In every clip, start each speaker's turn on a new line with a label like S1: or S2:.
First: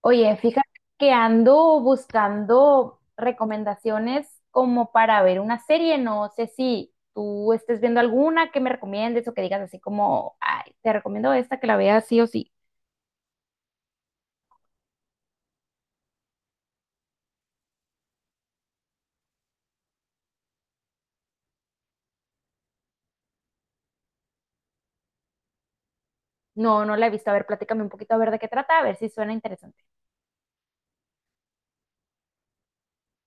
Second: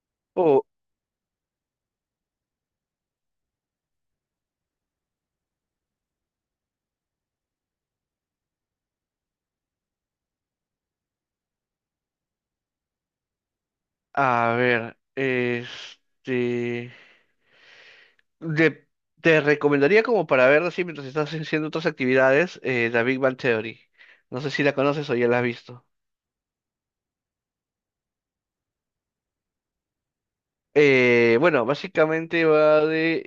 S1: Oye,
S2: Oh,
S1: fíjate que ando buscando recomendaciones como para ver una serie. No sé si tú estés viendo alguna que me recomiendes o que digas así como, ay, te recomiendo esta que la veas sí o sí.
S2: a ver, de- te recomendaría como para ver así mientras estás haciendo otras actividades, The Big Bang Theory. No sé si la conoces o ya la has visto.
S1: No, no la he visto. A ver, platícame un poquito a ver de qué trata, a ver si suena interesante.
S2: Bueno, básicamente va de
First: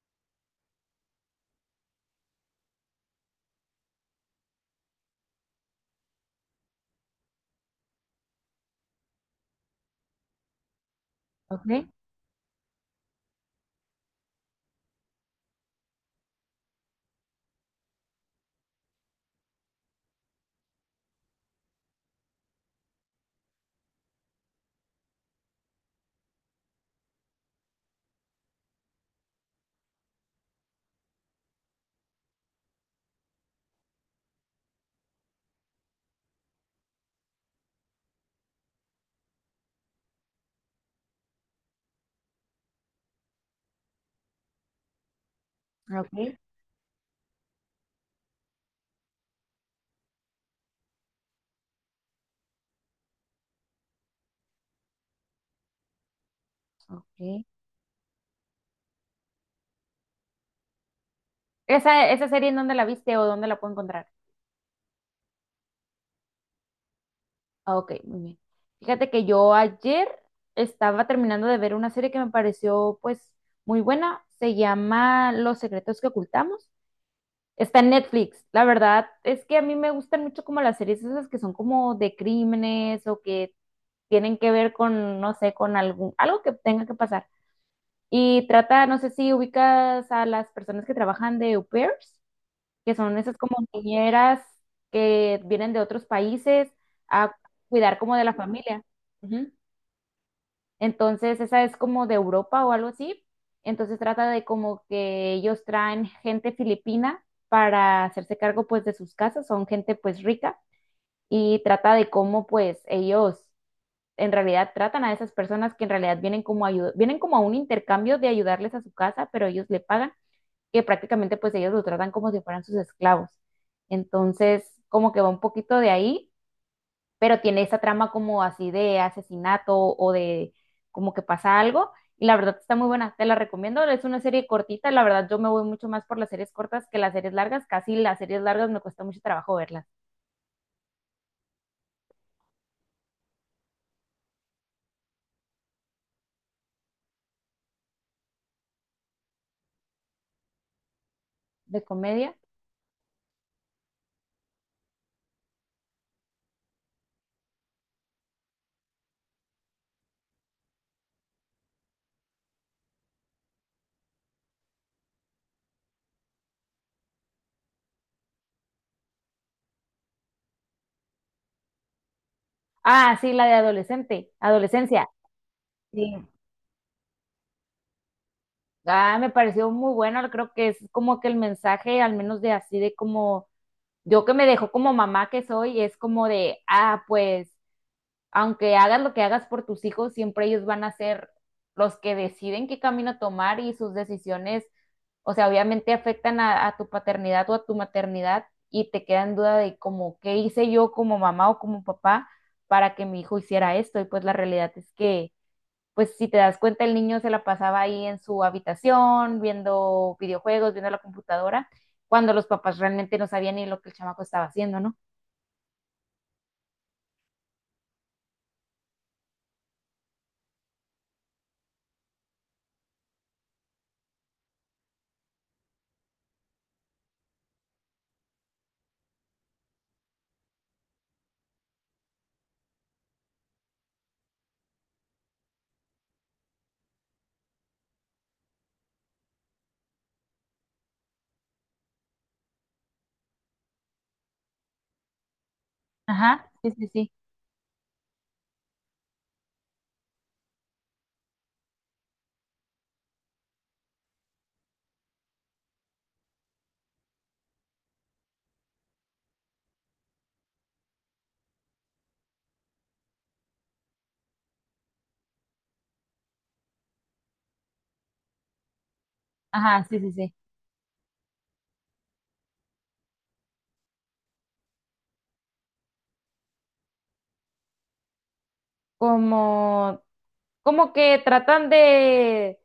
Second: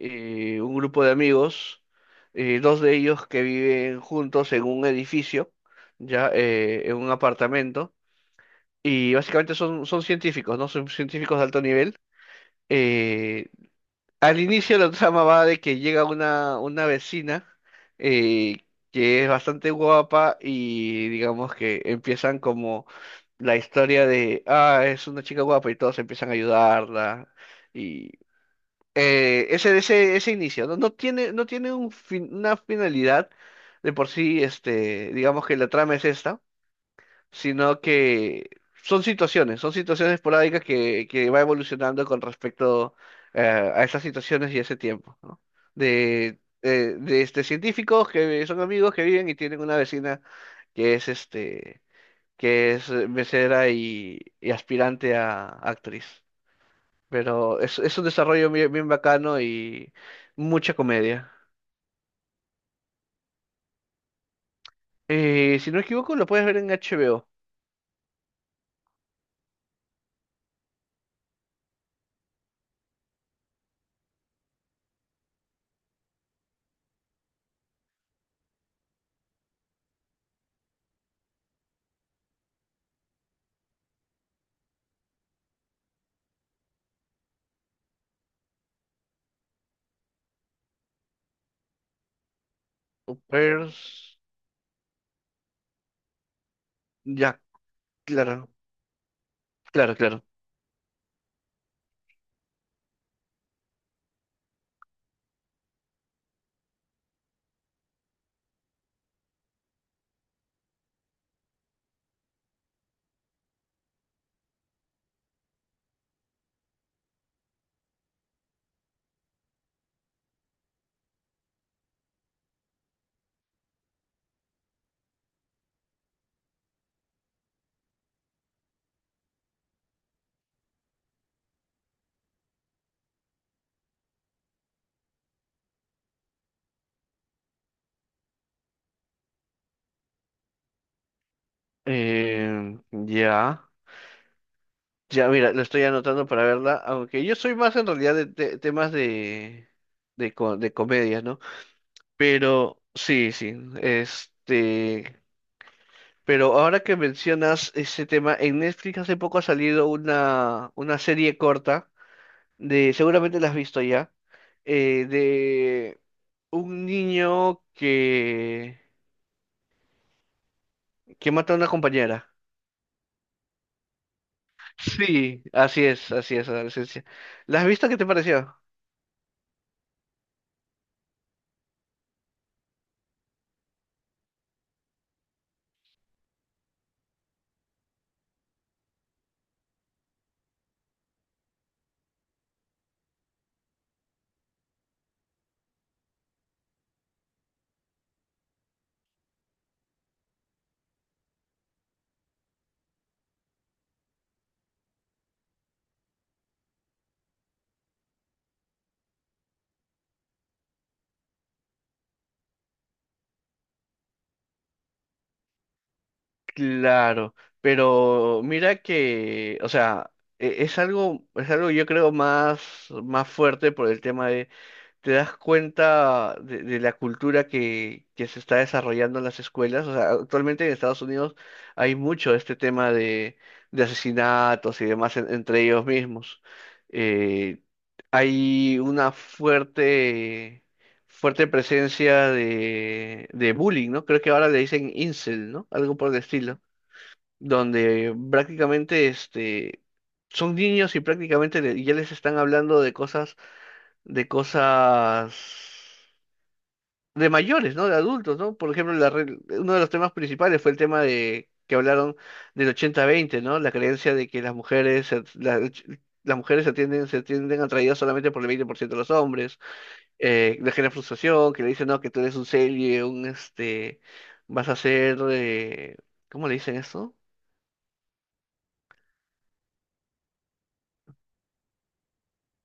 S2: un grupo de amigos, dos de ellos que viven juntos en un edificio, ya en un apartamento, y básicamente son científicos, ¿no? Son científicos de alto
S1: Ok,
S2: nivel. eh, Al inicio la trama va de que llega una vecina eh, que es bastante guapa y digamos que empiezan como la historia de, ah, es una chica guapa y todos empiezan a ayudarla. Y ese inicio, ¿no? No tiene un una finalidad de por sí, este, digamos que la trama es esta, sino que son situaciones esporádicas que va evolucionando con respecto eh, a esas situaciones y ese tiempo, ¿no?
S1: ok,
S2: De, este, científicos que son amigos que viven y tienen una vecina que es que es mesera y aspirante a actriz.
S1: ok.
S2: Pero es un desarrollo bien, bien bacano y mucha comedia.
S1: ¿Esa, esa serie en dónde la viste o dónde la puedo encontrar?
S2: Si no me equivoco, lo puedes ver en HBO.
S1: Ah, ok, muy bien. Fíjate que yo ayer estaba terminando de ver una serie que me pareció pues muy buena. Se llama Los secretos que ocultamos. Está en Netflix. La verdad es que a mí me gustan mucho como las series esas que son como de crímenes o que tienen que ver con, no sé, con algún, algo que tenga que pasar. Y trata, no sé si ubicas a las personas que trabajan de au pairs, que son esas como
S2: Pers-
S1: niñeras que vienen de otros países a
S2: Ya,
S1: cuidar como de la
S2: claro,
S1: familia. Ujú.
S2: claro, claro.
S1: Entonces, esa es como de Europa o algo así. Entonces trata de como que ellos traen gente filipina para hacerse cargo pues de sus casas, son gente pues rica, y trata de cómo pues ellos en realidad tratan a esas personas que en realidad vienen como ayuda, vienen como a un intercambio de ayudarles a su casa, pero ellos le pagan, que prácticamente pues ellos lo tratan como si fueran sus esclavos. Entonces, como que va un poquito de ahí, pero tiene esa trama como así de asesinato o de como que pasa algo. Y la verdad está muy buena, te la recomiendo. Es una serie cortita, la verdad yo me voy mucho más por las series cortas que las series largas. Casi las series largas me cuesta mucho trabajo verlas.
S2: Eh, ya, ya, mira, lo estoy anotando para verla, aunque yo soy más en realidad temas de, de comedias, ¿no?
S1: ¿De comedia?
S2: Pero sí, sí, este, pero ahora que mencionas ese tema, en Netflix hace poco ha salido una serie corta, de, seguramente la has visto ya, de un niño que mata a una compañera.
S1: Ah, sí, la de adolescente, adolescencia.
S2: Sí,
S1: Sí.
S2: así es, adolescencia. ¿La has visto? ¿Qué te pareció?
S1: Ah, me pareció muy buena, creo que es como que el mensaje, al menos de así, de como yo, que me dejó como mamá que soy, es como de, ah, pues, aunque hagas lo que hagas por tus hijos, siempre ellos van a ser los que deciden qué camino tomar y sus decisiones, o sea, obviamente afectan a tu paternidad o a tu maternidad, y te queda en duda de como, ¿qué hice yo como mamá o como papá para que mi hijo hiciera esto? Y pues la realidad es que pues si te das cuenta, el niño se la pasaba ahí en su habitación, viendo videojuegos, viendo la computadora, cuando los papás realmente no sabían ni lo que el chamaco estaba haciendo, ¿no?
S2: Claro, pero mira que, o sea, es algo yo creo más, más fuerte por el tema de, te das cuenta de la cultura que se está desarrollando en las escuelas. O sea, actualmente en Estados Unidos hay mucho este tema de asesinatos y demás entre ellos mismos. Eh, hay una fuerte presencia de bullying, ¿no? Creo que ahora le dicen incel, ¿no? Algo por el
S1: Ajá,
S2: estilo
S1: sí, sí, sí.
S2: donde prácticamente son niños y prácticamente ya les están hablando de cosas, de cosas de mayores, ¿no? De adultos, ¿no? Por ejemplo, uno de los temas principales fue el tema de que hablaron del 80-20, ¿no? La creencia de que las las mujeres se tienden atraídas solamente por el 20% de los hombres,
S1: Ajá, sí, sí, sí.
S2: le genera frustración, que le dicen, no, que tú eres un serie, vas a ser, ¿cómo le dicen eso?
S1: Como, como que tratan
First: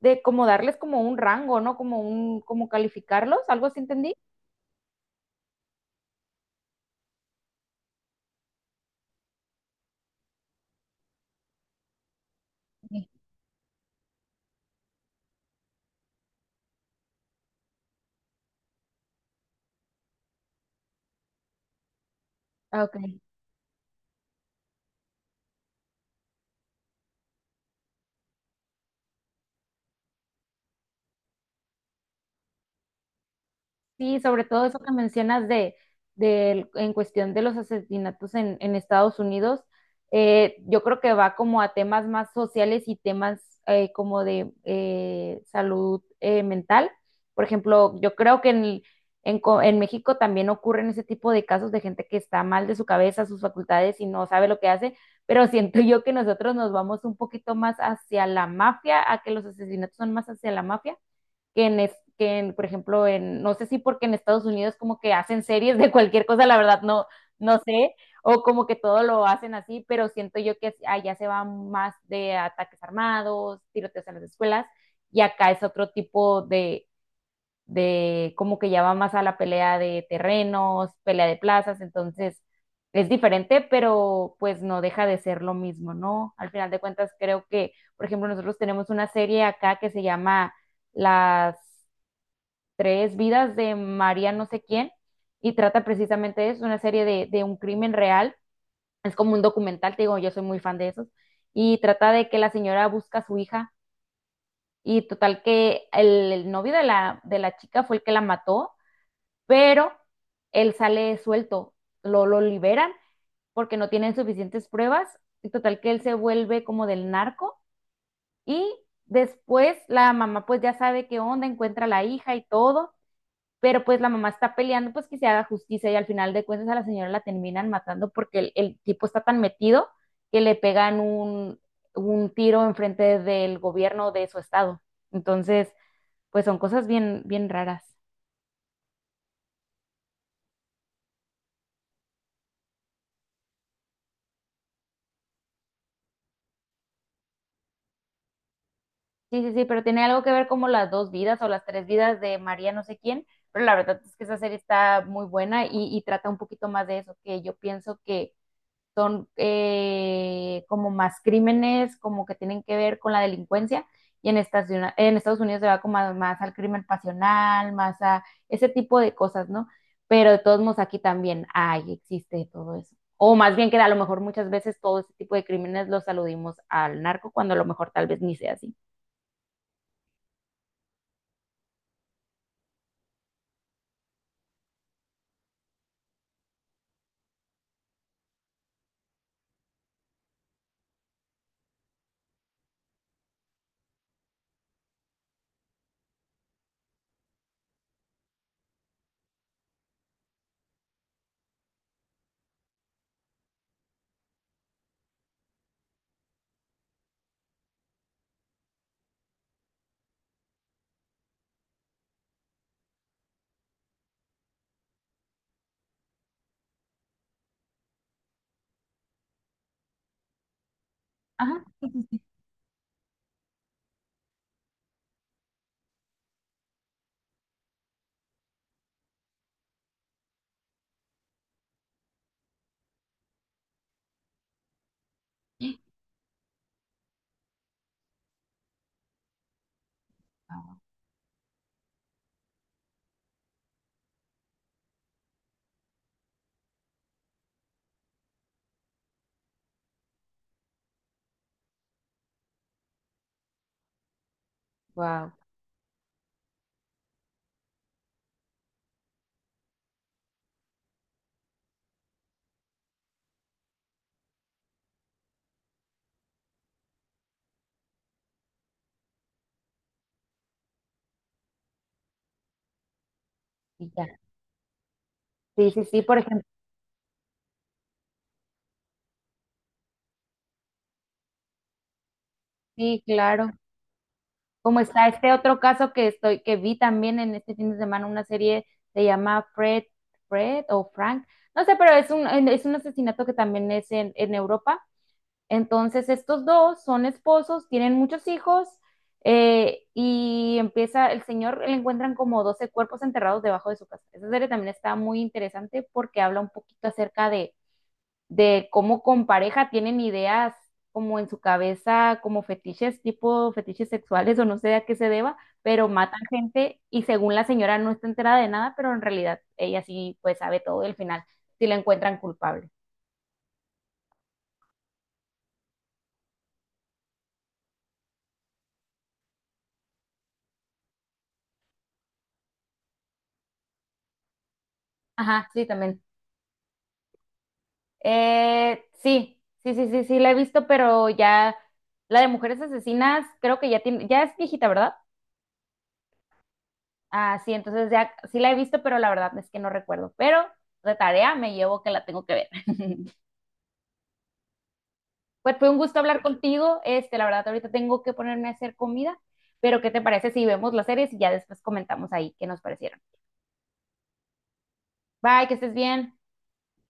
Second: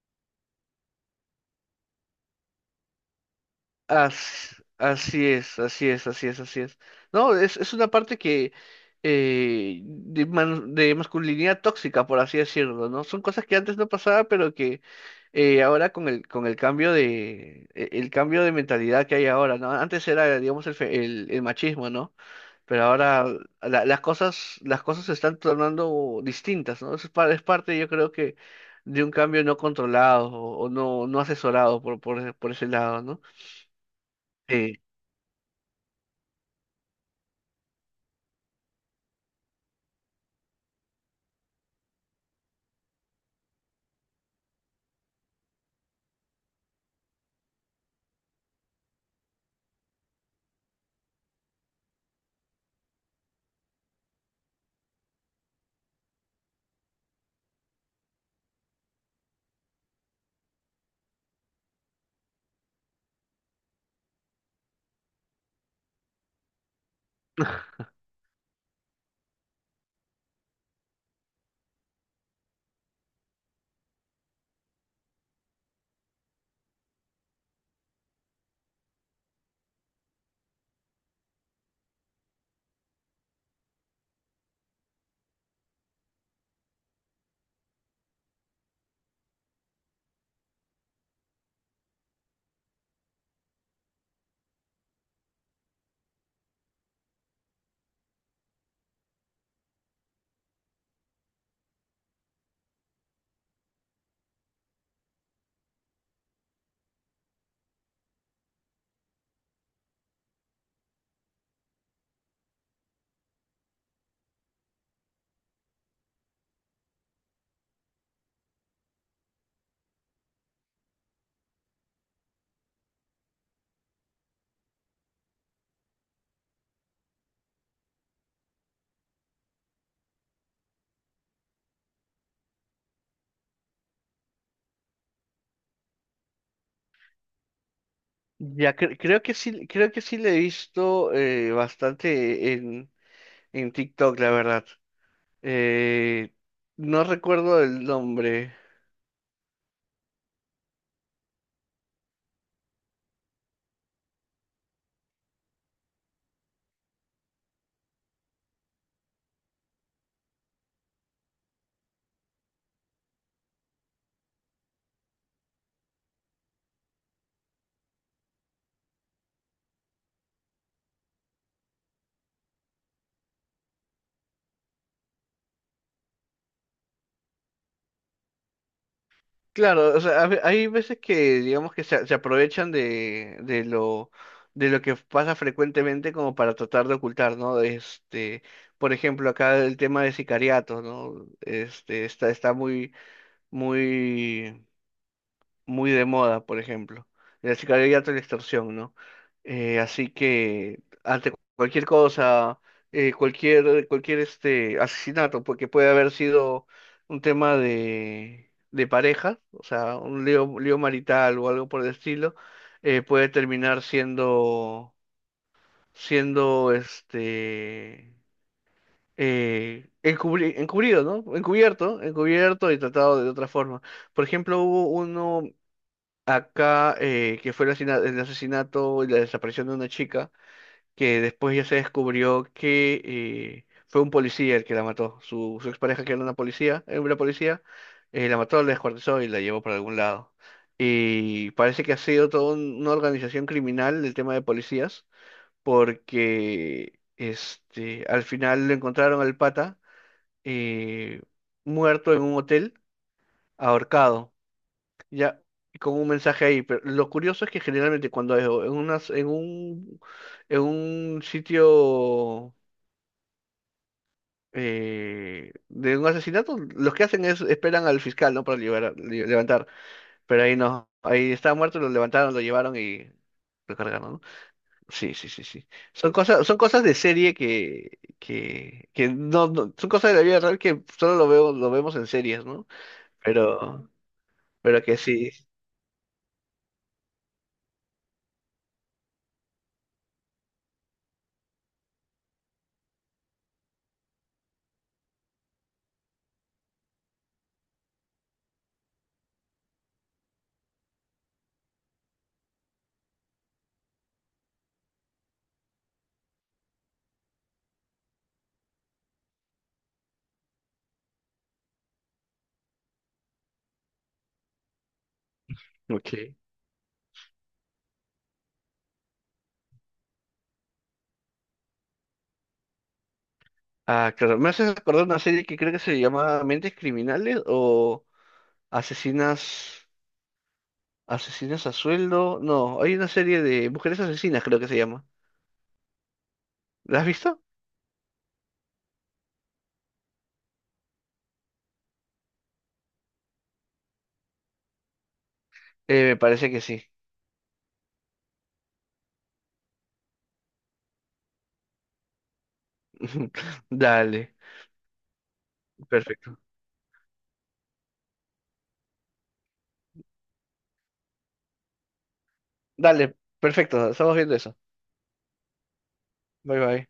S1: de como darles como un rango, ¿no? Como un, como calificarlos, algo así entendí.
S2: Así es, así es, así es, así es. No, es una parte que de masculinidad tóxica, por así decirlo, ¿no?
S1: Sí.
S2: Son cosas que antes no pasaba, pero que ahora con el cambio de, el cambio de mentalidad que hay ahora, ¿no? Antes era, digamos, el machismo, ¿no? Pero
S1: Ah, ok.
S2: ahora las cosas se están tornando distintas, ¿no? Eso es, es parte, yo creo que, de un cambio no controlado o, no asesorado por ese lado, ¿no?
S1: Sí, sobre todo eso
S2: Eh,
S1: que mencionas de, del- en cuestión de los asesinatos en Estados Unidos, yo creo que va como a temas más sociales y temas como de salud mental. Por ejemplo, yo creo que en, co- en México también ocurren ese tipo de casos de gente que está mal de su cabeza, sus facultades y no sabe lo que hace, pero siento yo que nosotros nos vamos un poquito más hacia la mafia, a que los asesinatos son más hacia la mafia que en, es, que en, por ejemplo, en, no sé si porque en Estados Unidos como que hacen series de cualquier cosa, la verdad no, no sé, o como que todo lo hacen así, pero siento yo que allá se va más de ataques armados, tiroteos en las escuelas, y acá es otro tipo de como que ya va más a la pelea de terrenos, pelea de plazas, entonces es diferente, pero pues no deja de ser lo mismo, ¿no? Al final de cuentas creo que, por ejemplo, nosotros tenemos una serie acá que se llama Las tres vidas de María no sé quién, y trata precisamente de eso, una serie de un crimen real. Es como un documental, te digo, yo soy muy fan de esos. Y trata de que la señora busca a su hija y total que el novio de la chica fue el que la mató, pero él sale suelto, lo liberan porque no tienen suficientes pruebas y total que él se vuelve como del narco y después la mamá pues ya sabe qué onda, encuentra a la hija y todo, pero pues la mamá está peleando pues que se haga justicia y al final de cuentas a la señora la terminan matando porque el tipo está tan metido que le pegan un tiro enfrente del gobierno de su estado. Entonces, pues son cosas bien, bien raras.
S2: Ya creo que sí le he visto bastante en TikTok, la verdad. Eh, no recuerdo el nombre.
S1: Sí, sí, sí, pero tiene algo que ver como las dos vidas o las tres vidas de María no sé quién, pero la verdad es que esa serie está muy buena y trata un poquito más de eso, que yo pienso que son como más crímenes, como que tienen que ver con la delincuencia, y en Estados Unidos se va como a- más al crimen pasional, más a ese tipo de cosas, ¿no? Pero de todos modos aquí también hay, existe todo eso. O más bien que a lo mejor muchas veces todo ese tipo de crímenes los aludimos al narco, cuando a lo mejor tal vez ni sea así.
S2: Claro, o sea, hay veces que digamos que se aprovechan de lo de lo que pasa frecuentemente como para tratar de ocultar, ¿no? Este, por ejemplo, acá el tema de sicariatos, ¿no? Este, está muy, muy muy de moda, por ejemplo. El sicariato y la extorsión, ¿no? Así que ante cualquier cosa, cualquier asesinato, porque puede haber sido un tema de pareja, o sea, un lío marital o algo por el estilo, puede terminar siendo encubrido, ¿no?
S1: Ajá.
S2: Encubierto, encubierto y tratado de otra forma. Por ejemplo, hubo uno acá, que fue el asesinato y la desaparición de una chica, que después ya se descubrió que fue un policía el que la mató. Su expareja, que era una policía, la mató, la descuartizó y la llevó para algún lado. Y parece que ha sido toda una organización criminal el tema de policías, porque al final lo encontraron al pata eh, muerto en un hotel, ahorcado.
S1: Wow,
S2: Ya, con un mensaje ahí, pero lo curioso es que generalmente cuando es o en unas, en un sitio de un asesinato, los que hacen es esperan al fiscal, ¿no? Para levantar, pero ahí no, ahí estaba muerto, lo levantaron, lo llevaron y lo
S1: y
S2: cargaron,
S1: ya.
S2: ¿no? Sí, sí, sí, sí.
S1: Sí, sí, sí, por ejemplo,
S2: Son cosas de serie que no, no- son cosas de la vida real que lo vemos en series, ¿no?
S1: sí, claro.
S2: Pero,
S1: Como
S2: pero que
S1: está
S2: sí,
S1: este otro caso que estoy, que vi también en este fin de semana, una serie se llama Fred, Fred o Frank, no sé, pero es un asesinato que también es en Europa. Entonces, estos dos son esposos, tienen muchos hijos, y empieza, el señor le encuentran como 12 cuerpos enterrados debajo de su casa. Esa serie también está muy interesante porque habla un poquito acerca de cómo con pareja tienen ideas como en su cabeza, como fetiches, tipo fetiches sexuales o no sé a qué se deba, pero matan
S2: ok.
S1: gente y según la señora no está enterada de nada, pero en realidad ella sí pues sabe todo del final, si la encuentran culpable.
S2: Ah, claro. Me haces acordar una serie que creo que se llama Mentes Criminales o Asesinas, Asesinas a Sueldo. No, hay una serie de Mujeres Asesinas, creo que se llama.
S1: Ajá, sí, también.
S2: ¿La has visto?
S1: Sí, sí, sí, sí, sí, la he visto, pero ya la de mujeres asesinas creo que ya tiene, ya es viejita, ¿verdad?
S2: Me parece que sí.
S1: Ah, sí, entonces ya sí la he visto, pero la verdad es que no recuerdo, pero de tarea me llevo que la tengo que ver.
S2: Dale,
S1: Pues fue un gusto hablar
S2: perfecto.
S1: contigo. Este, la verdad, ahorita tengo que ponerme a hacer comida, pero ¿qué te parece si vemos las series y ya después comentamos ahí qué nos parecieron?
S2: Dale, perfecto. Estamos viendo eso.
S1: Bye, que estés bien.
S2: Bye bye.